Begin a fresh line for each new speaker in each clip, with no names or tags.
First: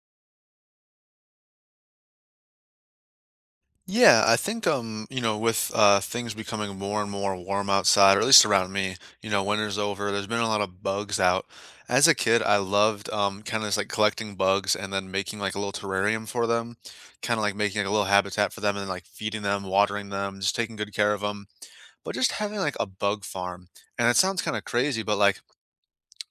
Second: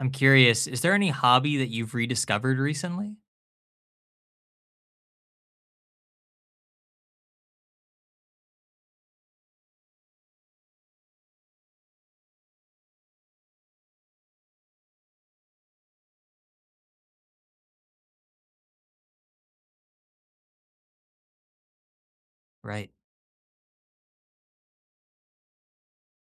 I'm curious, is there any hobby that you've rediscovered recently?
Yeah, I think with things becoming more and more warm outside, or at least around me, you know, winter's over, there's been a lot of bugs out. As a kid, I loved kind of just like collecting bugs and then making like a little terrarium for them, kind of like making like a little habitat for them and like feeding them, watering them, just taking good care of them. But just having like a
Right.
bug farm, and it sounds kind of crazy, but like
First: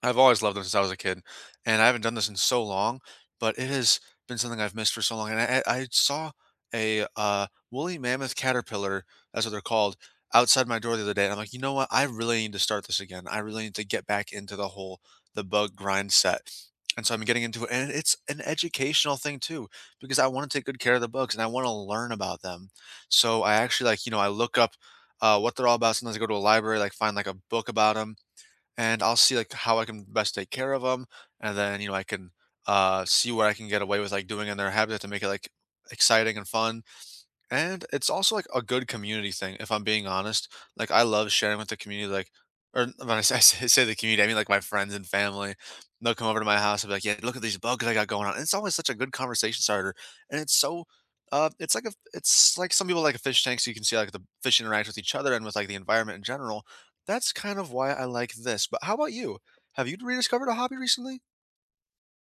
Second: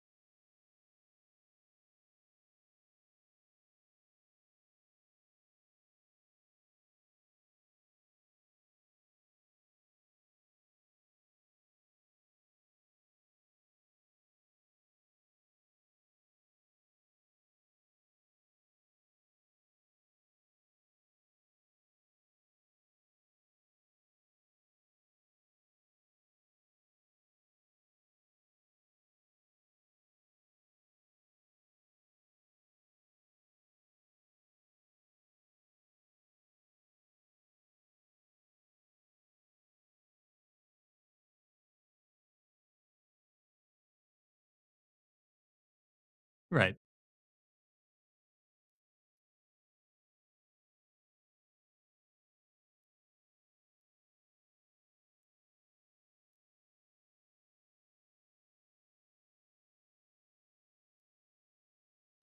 I've always loved them since I was a kid, and I haven't done this in so long, but it has been something I've missed for so long. And I saw a woolly mammoth caterpillar, that's what they're called, outside my door the other day. And I'm like, you know what? I really need to start this again. I really need to get back into the whole the bug grind set. And so I'm getting into it, and it's an educational thing too, because I want to take good care of the bugs and I want to learn about them. So I actually like, you know, I look up what they're all about. Sometimes I go to a library, like find like a book about them and I'll see like how I can best take care of them, and then you know I can see what I can get away with like doing in their habitat to make it like exciting and fun. And it's also like a good community thing, if I'm being honest. Like I love sharing with the community, like or when I say the community, I mean like my friends and family. They'll come over to my
Right.
house and be like, "Yeah, look at these bugs I got going on." And it's always such a good conversation starter, and it's like some people like a fish tank, so you can see like the fish interact with each other and with like the environment in general. That's kind of why I like this. But how about you? Have you rediscovered a hobby recently?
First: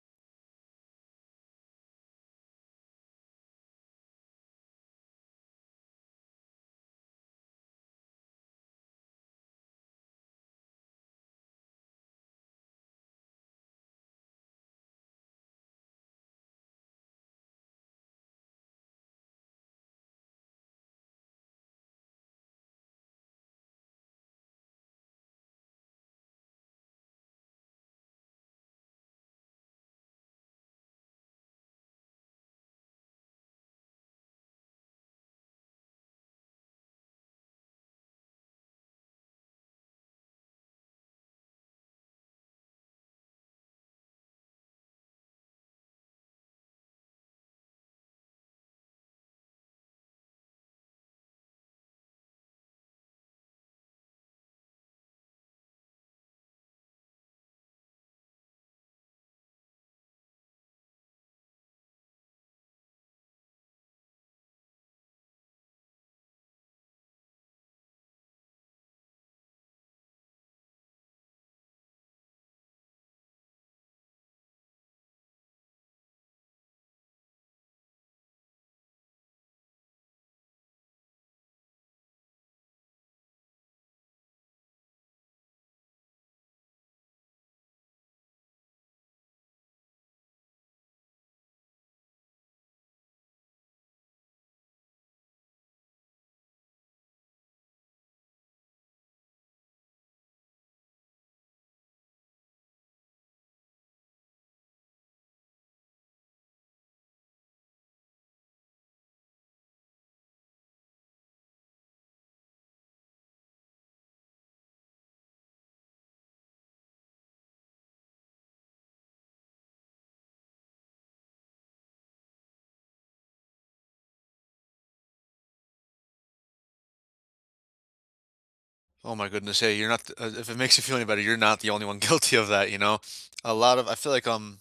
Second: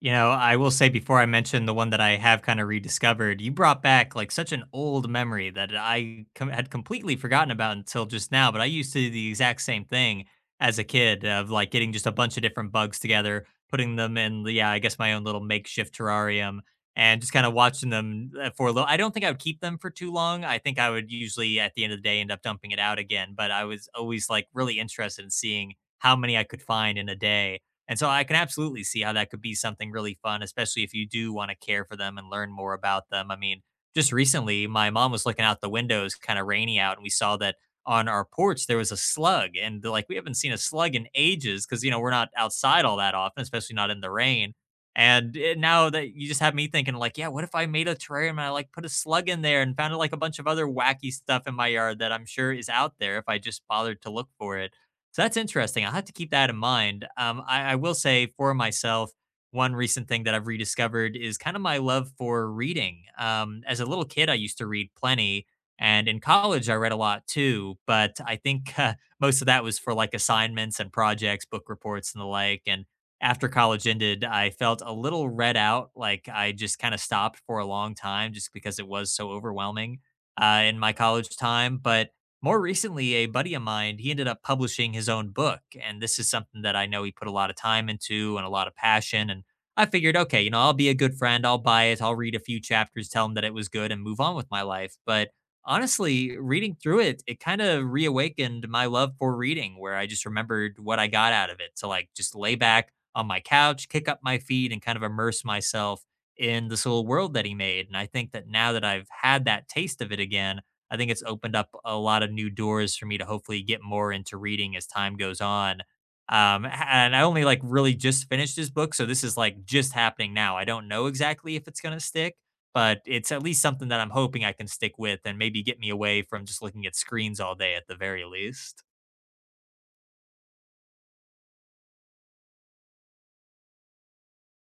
You know, I will say before I mention the one that I have kind of rediscovered, you brought back like such an old memory that had completely forgotten about until just now. But I used to do the exact same thing as a kid of like getting just a bunch of different bugs together, putting them in, yeah, I guess my own little makeshift terrarium and just kind of watching them for a little. I don't think I would keep them for too long. I think I would usually at the end of the day end up dumping it out again. But I was always like really interested in seeing how many I could find in a day, and so I can absolutely see how that could be something really fun, especially if you do want to care for them and learn more about them. I mean, just recently, my mom was looking out the windows, kind of rainy out, and we saw that on our porch there was a slug. And like, we haven't seen a slug in ages because, you know, we're not outside all that often, especially not in the rain. And it, now that you just have me thinking, like, yeah, what if I made a terrarium and I like put a slug in there and found like a bunch of other wacky stuff in my yard that I'm sure is out there if I just bothered to look for it? So that's interesting. I'll have to keep that in mind. I will say for myself, one recent thing that I've rediscovered is kind of my love for reading. As a little kid, I used to read plenty, and in college, I read a lot too. But I think most of that was for like assignments and projects, book reports, and the like. And after college ended, I felt a little read out. Like I just kind of stopped for a long time just because it was so overwhelming in my college time. But more recently, a buddy of mine, he ended up publishing his own book. And this is something that I know he put a lot of time into and a lot of passion. And I figured, okay, you know, I'll be a good friend. I'll buy it. I'll read a few chapters, tell him that it was good and move on with my life. But honestly, reading through it, it kind of reawakened my love for reading, where I just remembered what I got out of it to like just lay back on my couch, kick up my feet, and kind of immerse myself in this little world that he made. And I think that now that I've had that taste of it again, I think it's opened up a lot of new doors for me to hopefully get more into reading as time goes on. And I only like really just finished this book, so this is like just happening now. I don't know exactly if it's gonna stick, but it's at least something that I'm hoping I can stick with and maybe get me away from just looking at screens all day at the very least.
Oh my goodness, hey, you're not. Th- if it makes you feel any better, you're not the only one guilty of that. You know, a lot of I feel like um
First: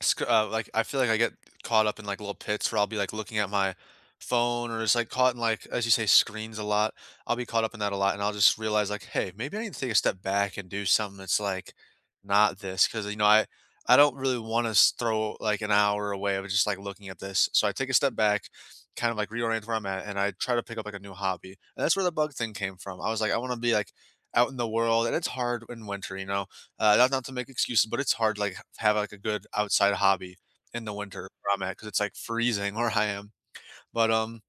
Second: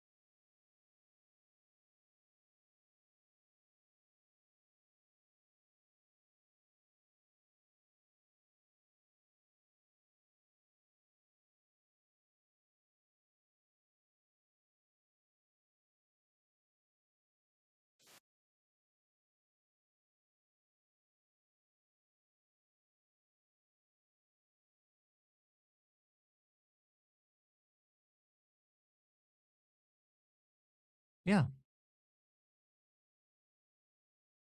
sc- uh, like I feel like I get caught up in like little pits where I'll be like looking at my phone or just like caught in like as you say screens a lot. I'll be caught up in that a lot, and I'll just realize like, hey, maybe I need to take a step back and do something that's like not this because you know I don't really want to throw like an hour away of just like looking at this. So I take a step back, kind of like reorient where I'm at, and I try to pick up like a new hobby, and that's where the bug thing came from. I was like, I want to be like out in the world, and it's hard in winter, you know not to make excuses, but it's hard, like, have, like, a good outside hobby in the winter
Yeah.
where I'm at because it's, like, freezing where I am. But,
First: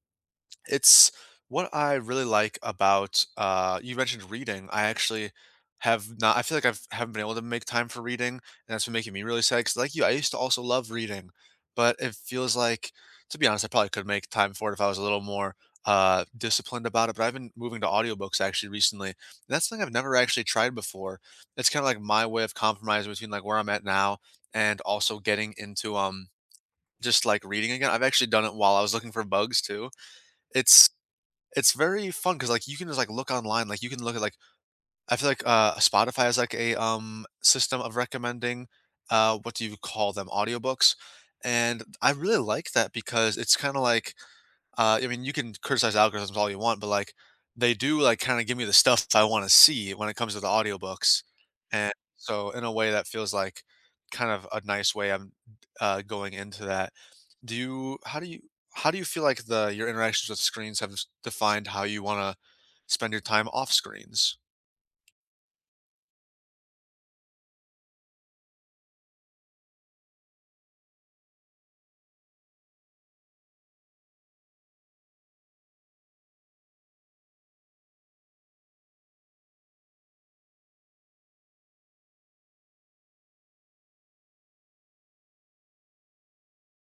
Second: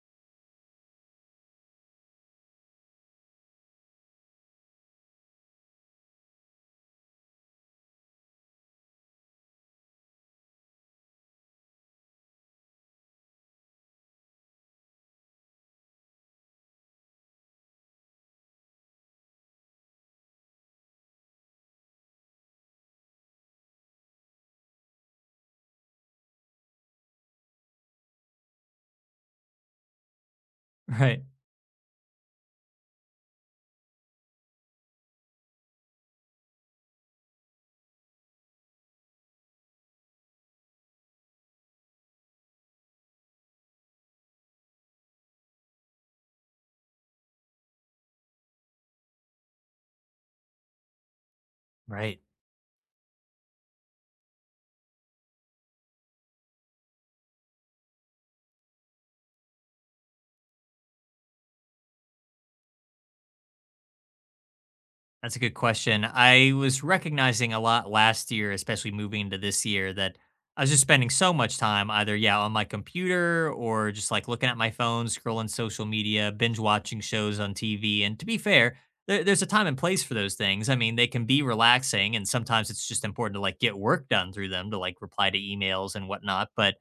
it's What I really like about, you mentioned reading. I feel like I've haven't been able to make time for reading, and that's been making me really sad. Because like you, I used to also love reading, but it feels like to be honest, I probably could make time for it if I was a little more, disciplined about it, but I've been moving to audiobooks actually recently, and that's something I've never actually tried before. It's kinda like my way of compromising between, like, where I'm at now and also getting into, just, like, reading again. I've actually done it while I was looking for bugs too. It's
Right.
it's very fun because, like, you can look at, like I feel like, Spotify has, like, a, system of recommending, what do you call them, audiobooks, and I really like that because it's kinda like I mean, you can criticize algorithms all you want, but, like, they do, like, kinda give me the stuff I wanna see when it comes to the audiobooks, and
Right.
so in a way that feels like kind of a nice way going into that. Do you how do you How do you feel like the your interactions with screens have s defined how you wanna spend your time off screens?
That's a good question. I was recognizing a lot last year, especially moving into this year, that I was just spending so much time either, yeah, on my computer or just like looking at my phone, scrolling social media, binge watching shows on TV. And to be fair, there's a time and place for those things. I mean, they can be relaxing, and sometimes it's just important to like get work done through them to like reply to emails and whatnot. But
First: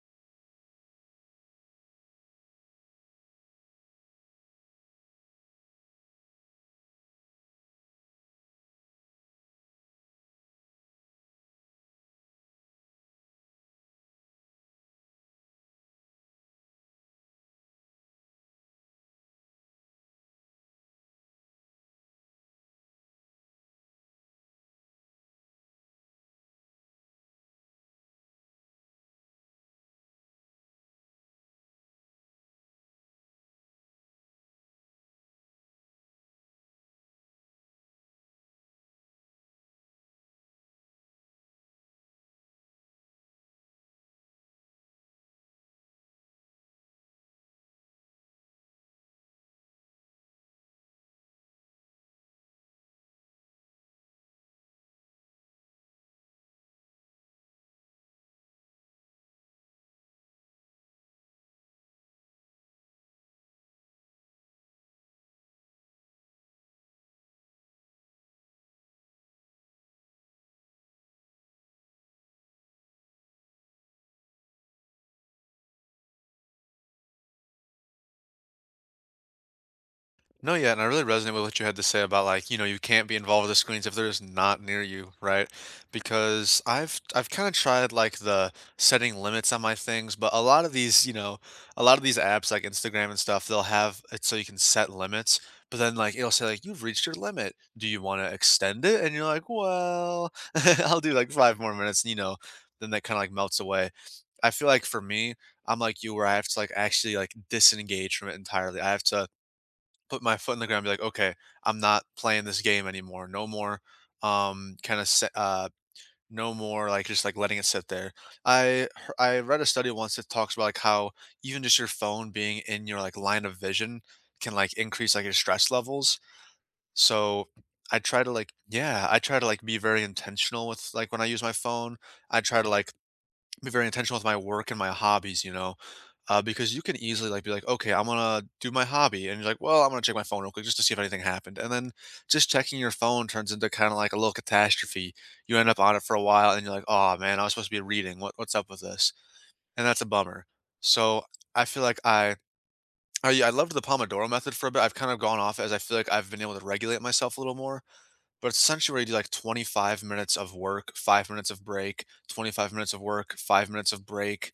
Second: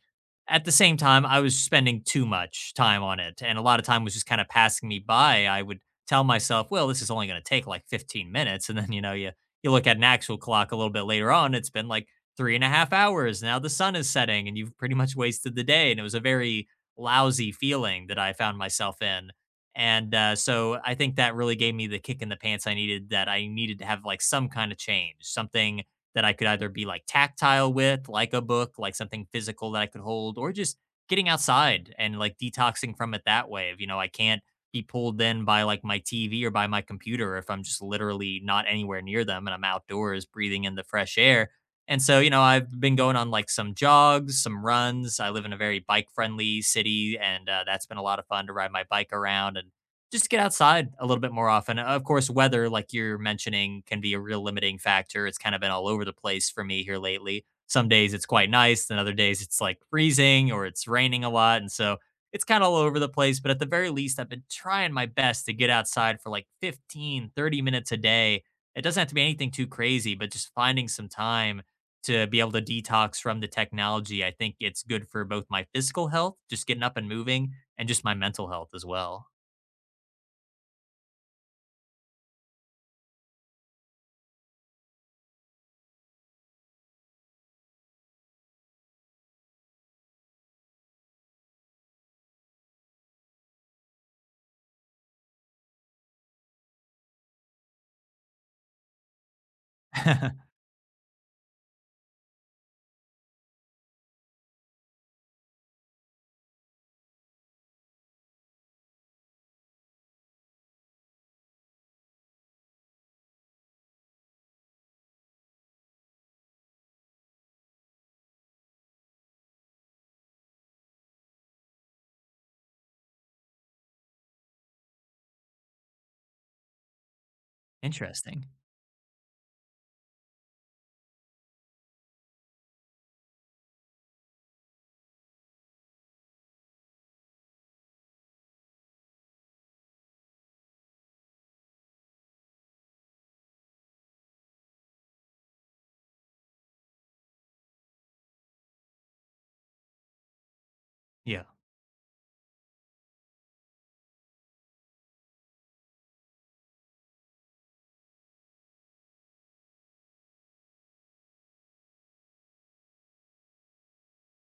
at the same time, I was spending too much time on it, and a lot of time was just kind of passing me by. I would tell myself, well, this is only going to take like 15 minutes. And then, you know, you look at an actual clock a little bit later on, it's been like three and a half hours. Now the sun is setting and you've pretty much wasted the day. And it was a very lousy feeling that I found myself in. And so I think that really gave me the kick in the pants I needed, that I needed to have like some kind of change, something that I could either be like tactile with, like a book, like something physical that I could hold, or just getting outside and like detoxing from it that way. If, you know, I can't be pulled in by like my TV or by my computer if I'm just literally not anywhere near them and I'm outdoors breathing in the fresh air. And so, you know, I've been going on like some jogs, some runs. I live in a very bike friendly city, and that's been a lot of fun to ride my bike around and just get outside a little bit more often. Of course, weather, like you're mentioning, can be a real limiting factor. It's kind of been all over the place for me here lately. Some days it's quite nice, then other days it's like freezing or it's raining a lot. And so, it's kind of all over the place, but at the very least, I've been trying my best to get outside for like 15, 30 minutes a day. It doesn't have to be anything too crazy, but just finding some time to be able to detox from the technology. I think it's good for both my physical health, just getting up and moving, and just my mental health as well.
No, yeah, and I really resonate with what you had to say about like, you know, you can't be involved with the screens if they're just not near you, right? Because I've kind of tried like the setting limits on my things, but a lot of these apps like Instagram and stuff, they'll have it so you can set limits, but then like it'll say like you've reached your limit. Do you want to extend it? And you're like, well, I'll do like five more minutes, and, you know, then that kind of like melts away. I feel like for me, I'm like you where I have to like actually like disengage from it entirely. I have to put my foot in the ground and be like, okay, I'm not playing this game anymore. No more, um, kind of, uh, no more like just like letting it sit there. I hear- I read a study once that talks about like how even just your phone being in your like line of vision can like increase like your stress levels. So I try to
Interesting.
like yeah, I try to like be very intentional with like when I use my phone. I try to like be very intentional with my work and my hobbies, you know. Because you can easily like be like, okay, I'm gonna do my hobby, and you're like, well, I'm gonna check my phone real quick just to see if anything happened, and then just checking your phone turns into kind of like a little catastrophe. You end up on it for a while, and you're like, oh man, I was supposed to be reading. What's up with this? And that's a bummer. So
Yeah.
I feel like I, yeah, I loved the Pomodoro method for a bit. I've kind of gone off it as I feel like I've been able to regulate myself a little more. But it's essentially where you do like 25 minutes of work, 5 minutes of break, 25 minutes of work, 5 minutes of break,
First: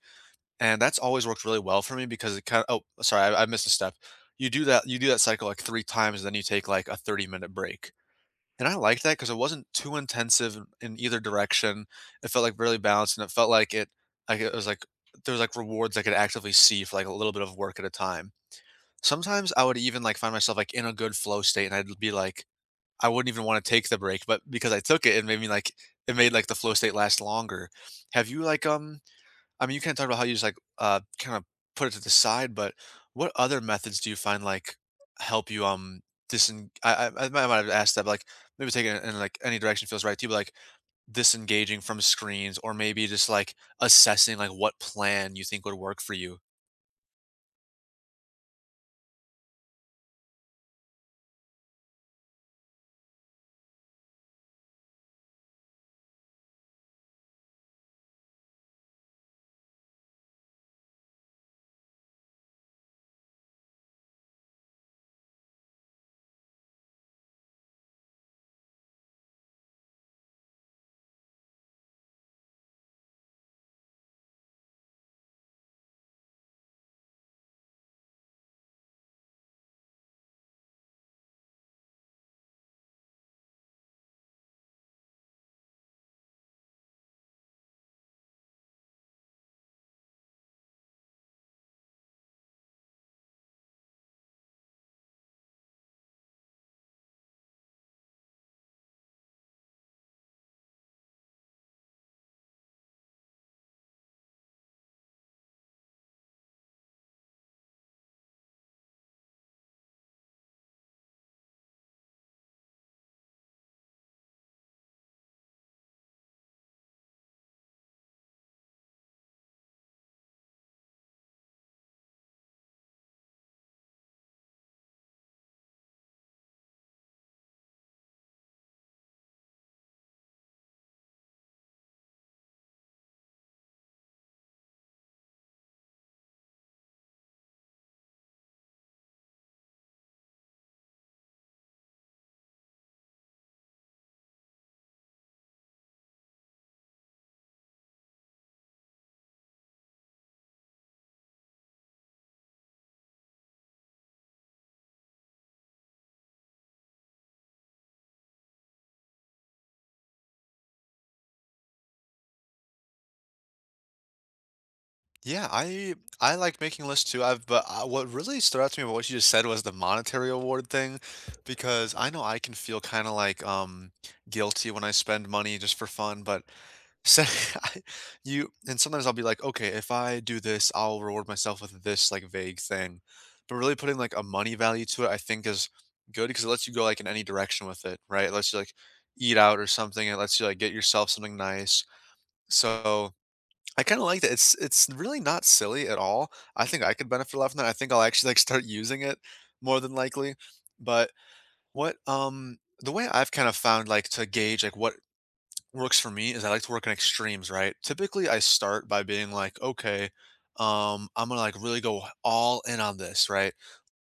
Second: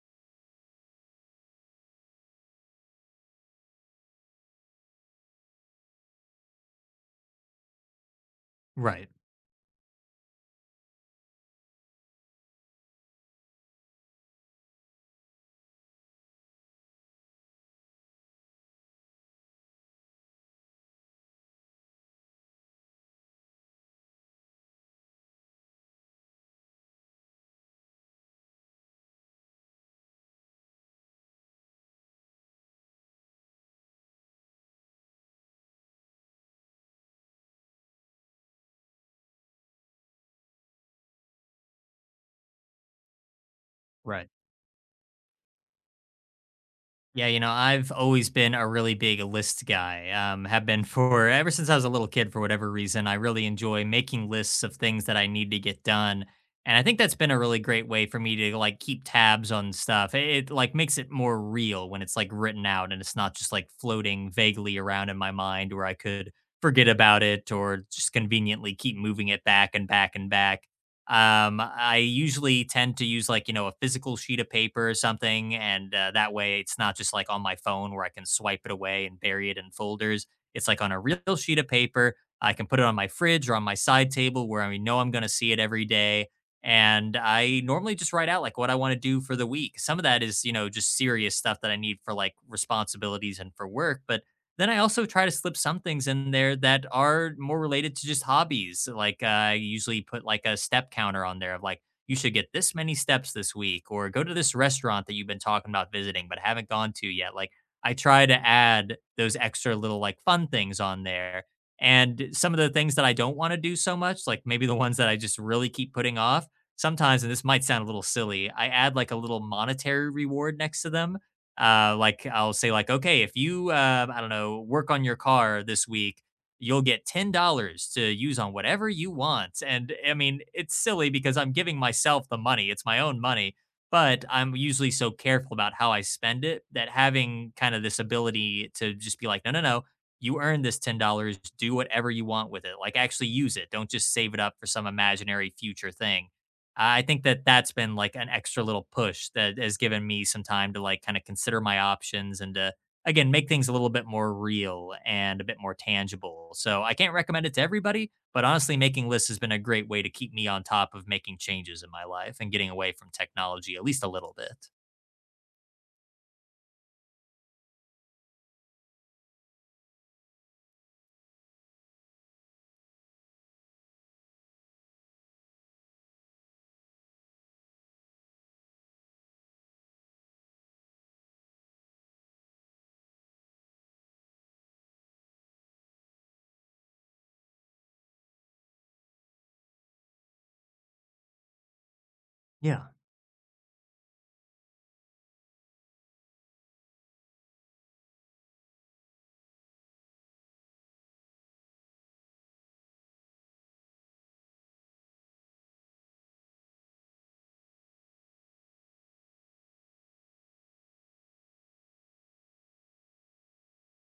and that's always worked really well for me because it kind of oh, sorry, I missed a step. You do that cycle like three times, and then you take like a 30-minute break. And I liked
Right.
that because it wasn't too intensive in either direction. It felt like really balanced and it felt like it was like there was like rewards I could actively see for like a little bit of work at a time. Sometimes I would even like find myself like in a good flow state and I'd be like I wouldn't even want to take the break, but because I took it, it made me like it made like the flow state last longer. Have you like I mean, you kind of talked about how you just like kind of put it to the side, but what other methods do you find like help you disen? I might have asked that, but like maybe taking it in like any direction feels right to you, but like disengaging from screens, or maybe just like
Right.
assessing like what plan you think would work for you.
Yeah, you know, I've always been a really big list guy. Have been for ever since I was a little kid, for whatever reason. I really enjoy making lists of things that I need to get done. And I think that's been a really great way for me to like keep tabs on stuff. It like makes it more real when it's like written out and it's not just like floating vaguely around in my mind where I could forget about it or just conveniently keep moving it back and back and back. I usually tend to use like, you know, a physical sheet of paper or something. And that way it's not just like on my phone where I can swipe it away and bury it in folders. It's like on a real sheet of paper. I can put it on my fridge or on my side table where I know I'm going to see it every day. And I normally just write out like what I want to do for the week. Some of that is, you know, just serious stuff that I need for like responsibilities and for work. But then I also try to slip some things in there that are more related to just hobbies. Like, I usually put like a step counter on there of like, you should get this many steps this week, or go to this restaurant that you've been talking about visiting but haven't gone to yet. Like, I try to add those extra little like fun things on there. And some of the things that I don't want to do so much, like maybe the ones that I just really keep putting off, sometimes, and this might sound a little silly, I add like a little monetary reward next to them like I'll say like, okay, if you, I don't know, work on your car this week, you'll get $10 to use on whatever you want. And I mean, it's silly because I'm giving myself the money. It's my own money, but I'm usually so careful about how I spend it that having kind of this ability to just be like, no, no, no, you earn this $10, do whatever you want with it. Like actually use it. Don't just save it up for some imaginary future thing. I think that that's been, like, an extra little push that has given me some time to, like, kinda consider my options and to, again, make things a little bit more real and a bit more tangible. So, I can't recommend it to everybody, but honestly, making lists has been a great way to keep me on top of making changes in my life and getting away from technology at least a little bit.
Yeah, I like making lists too. I've but what really stood out to me about what you just said was the monetary award thing, because I know I can feel kind of like guilty when I spend money just for fun, but so you and sometimes I'll be like, okay, if I do this, I'll reward myself with this like vague thing. But really putting like a money value to it, I think is good because it lets you go like in any direction with it, right? It lets you like eat out or something. It lets you like get yourself something nice.
Yeah.
So I kind of like that. It's really not silly at all. I think I could benefit a lot from that. I think I'll actually like start using it more than likely. But what the way I've kind of found like to gauge like what works for me is I like to work in extremes, right? Typically, I start by being like, okay, I'm gonna like really go all in on this, right?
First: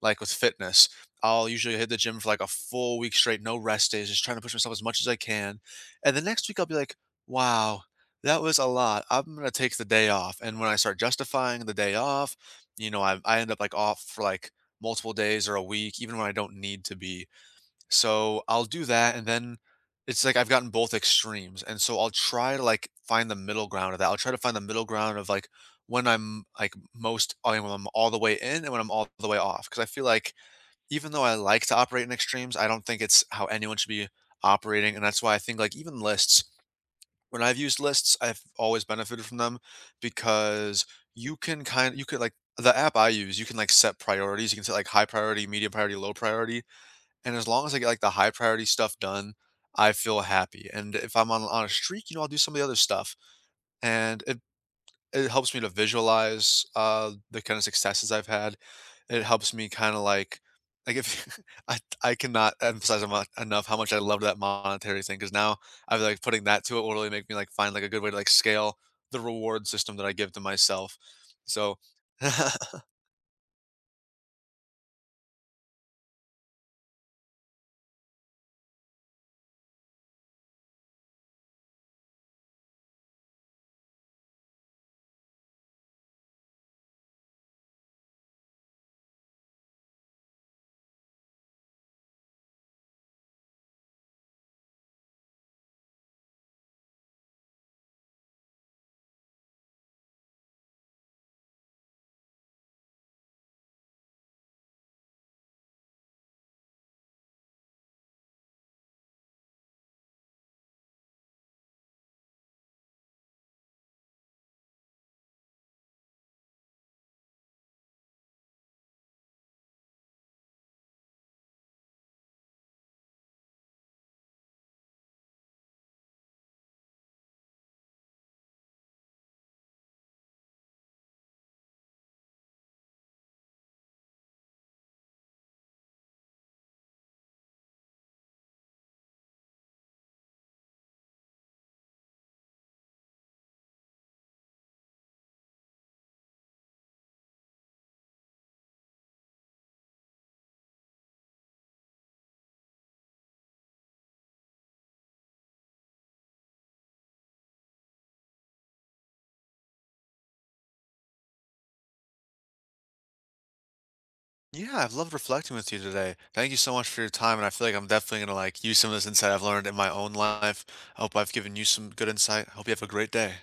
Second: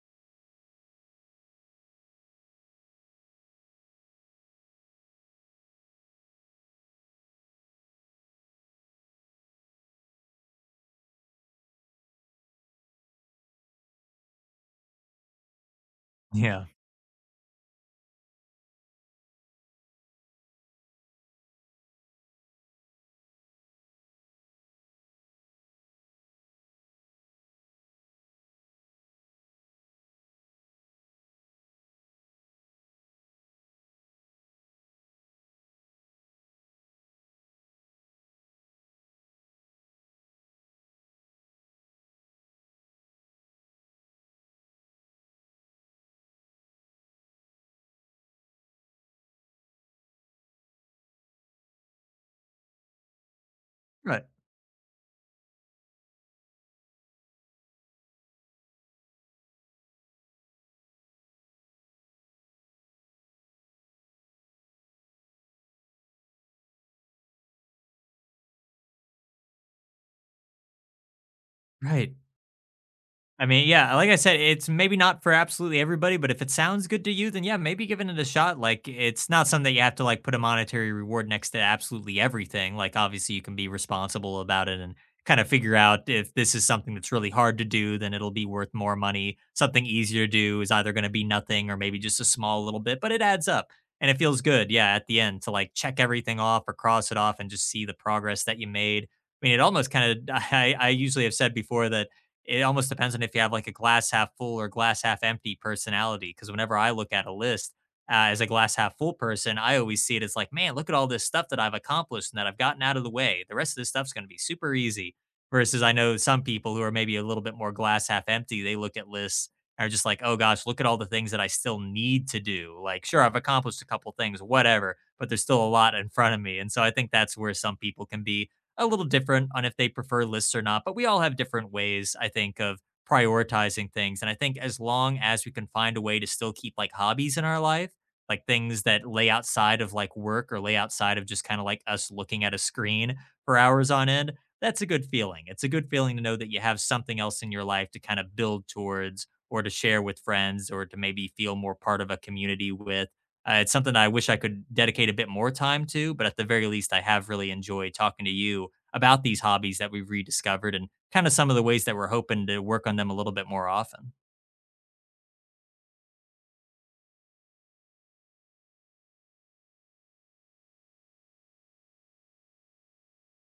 Like with fitness, I'll usually hit the gym for like a full week straight, no rest days, just trying to push myself as much as I can. And the next week, I'll be like, wow, that was a lot. I'm gonna take the day off. And when I start justifying the day off, you know, I end up like off for like multiple days or a week, even when I don't
Yeah.
need to be. So I'll do that, and then it's like I've gotten both extremes, and so I'll try to like find the middle ground of that. I'll try to find the middle ground of like when I'm like most I mean, when I'm all the way in and when I'm all the way off. Because I feel like even though I like to operate in extremes, I don't think it's how anyone should be operating, and that's why I think like even lists. When I've used lists, I've always benefited from them because you can kind you could like the app I use, you can like set priorities. You can set like high priority, medium priority, low priority and as long as I get, like, the high priority stuff done, I feel happy, and if I'm on a streak, you know, I'll do some of the other stuff, and
Right.
it helps me to visualize, the kinda successes I've had. It helps me kinda, like, if I cannot emphasize emo enough how much I love that monetary thing because now I feel like putting that to it will really make me, like, find, like, a good way to, like, scale the reward system that I give to myself. So
Right. I mean, yeah, like I said, it's maybe not for absolutely everybody, but if it sounds good to you, then yeah, maybe giving it a shot. Like it's not something that you have to like put a monetary reward next to absolutely everything. Like obviously you can be responsible about it and kind of figure out if this is something that's really hard to do, then it'll be worth more money. Something easier to do is either going to be nothing or maybe just a small little bit, but it adds up and it feels good. Yeah, at the end to like check everything off or cross it off and just see the progress that you made. I mean, it almost kind of I usually have said before that it almost depends on if you have like a glass half full or glass half empty personality. Because whenever I look at a list as a glass half full person, I always see it as like, man, look at all this stuff that I've accomplished and that I've gotten out of the way. The rest of this stuff's going to be super easy. Versus, I know some people who are maybe a little bit more glass half empty, they look at lists and are just like, oh gosh, look at all the things that I still need to do. Like, sure, I've accomplished a couple things, whatever, but there's still a lot in front of me. And so I think that's where some people can be a little different on if they prefer lists or not, but we all have different ways, I think, of prioritizing things. And I think as long as we can find a way to still keep like hobbies in our life, like things that lay outside of like work or lay outside of just kind of like us looking at a screen for hours on end, that's a good feeling. It's a good feeling to know that you have something else in your life to kind of build towards or to share with friends or to maybe feel more part of a community with. It's something that I wish I could dedicate a bit more time to, but at the very least, I have really enjoyed talking to you about these hobbies that we've rediscovered and kind of some of the ways that we're hoping to work on them a little bit more often.
Yeah, I've loved reflecting with you today. Thank you so much for your time, and I feel like I'm definitely gonna like use some of this insight I've learned in my own life. I hope I've given you some good insight. I hope you have a great day.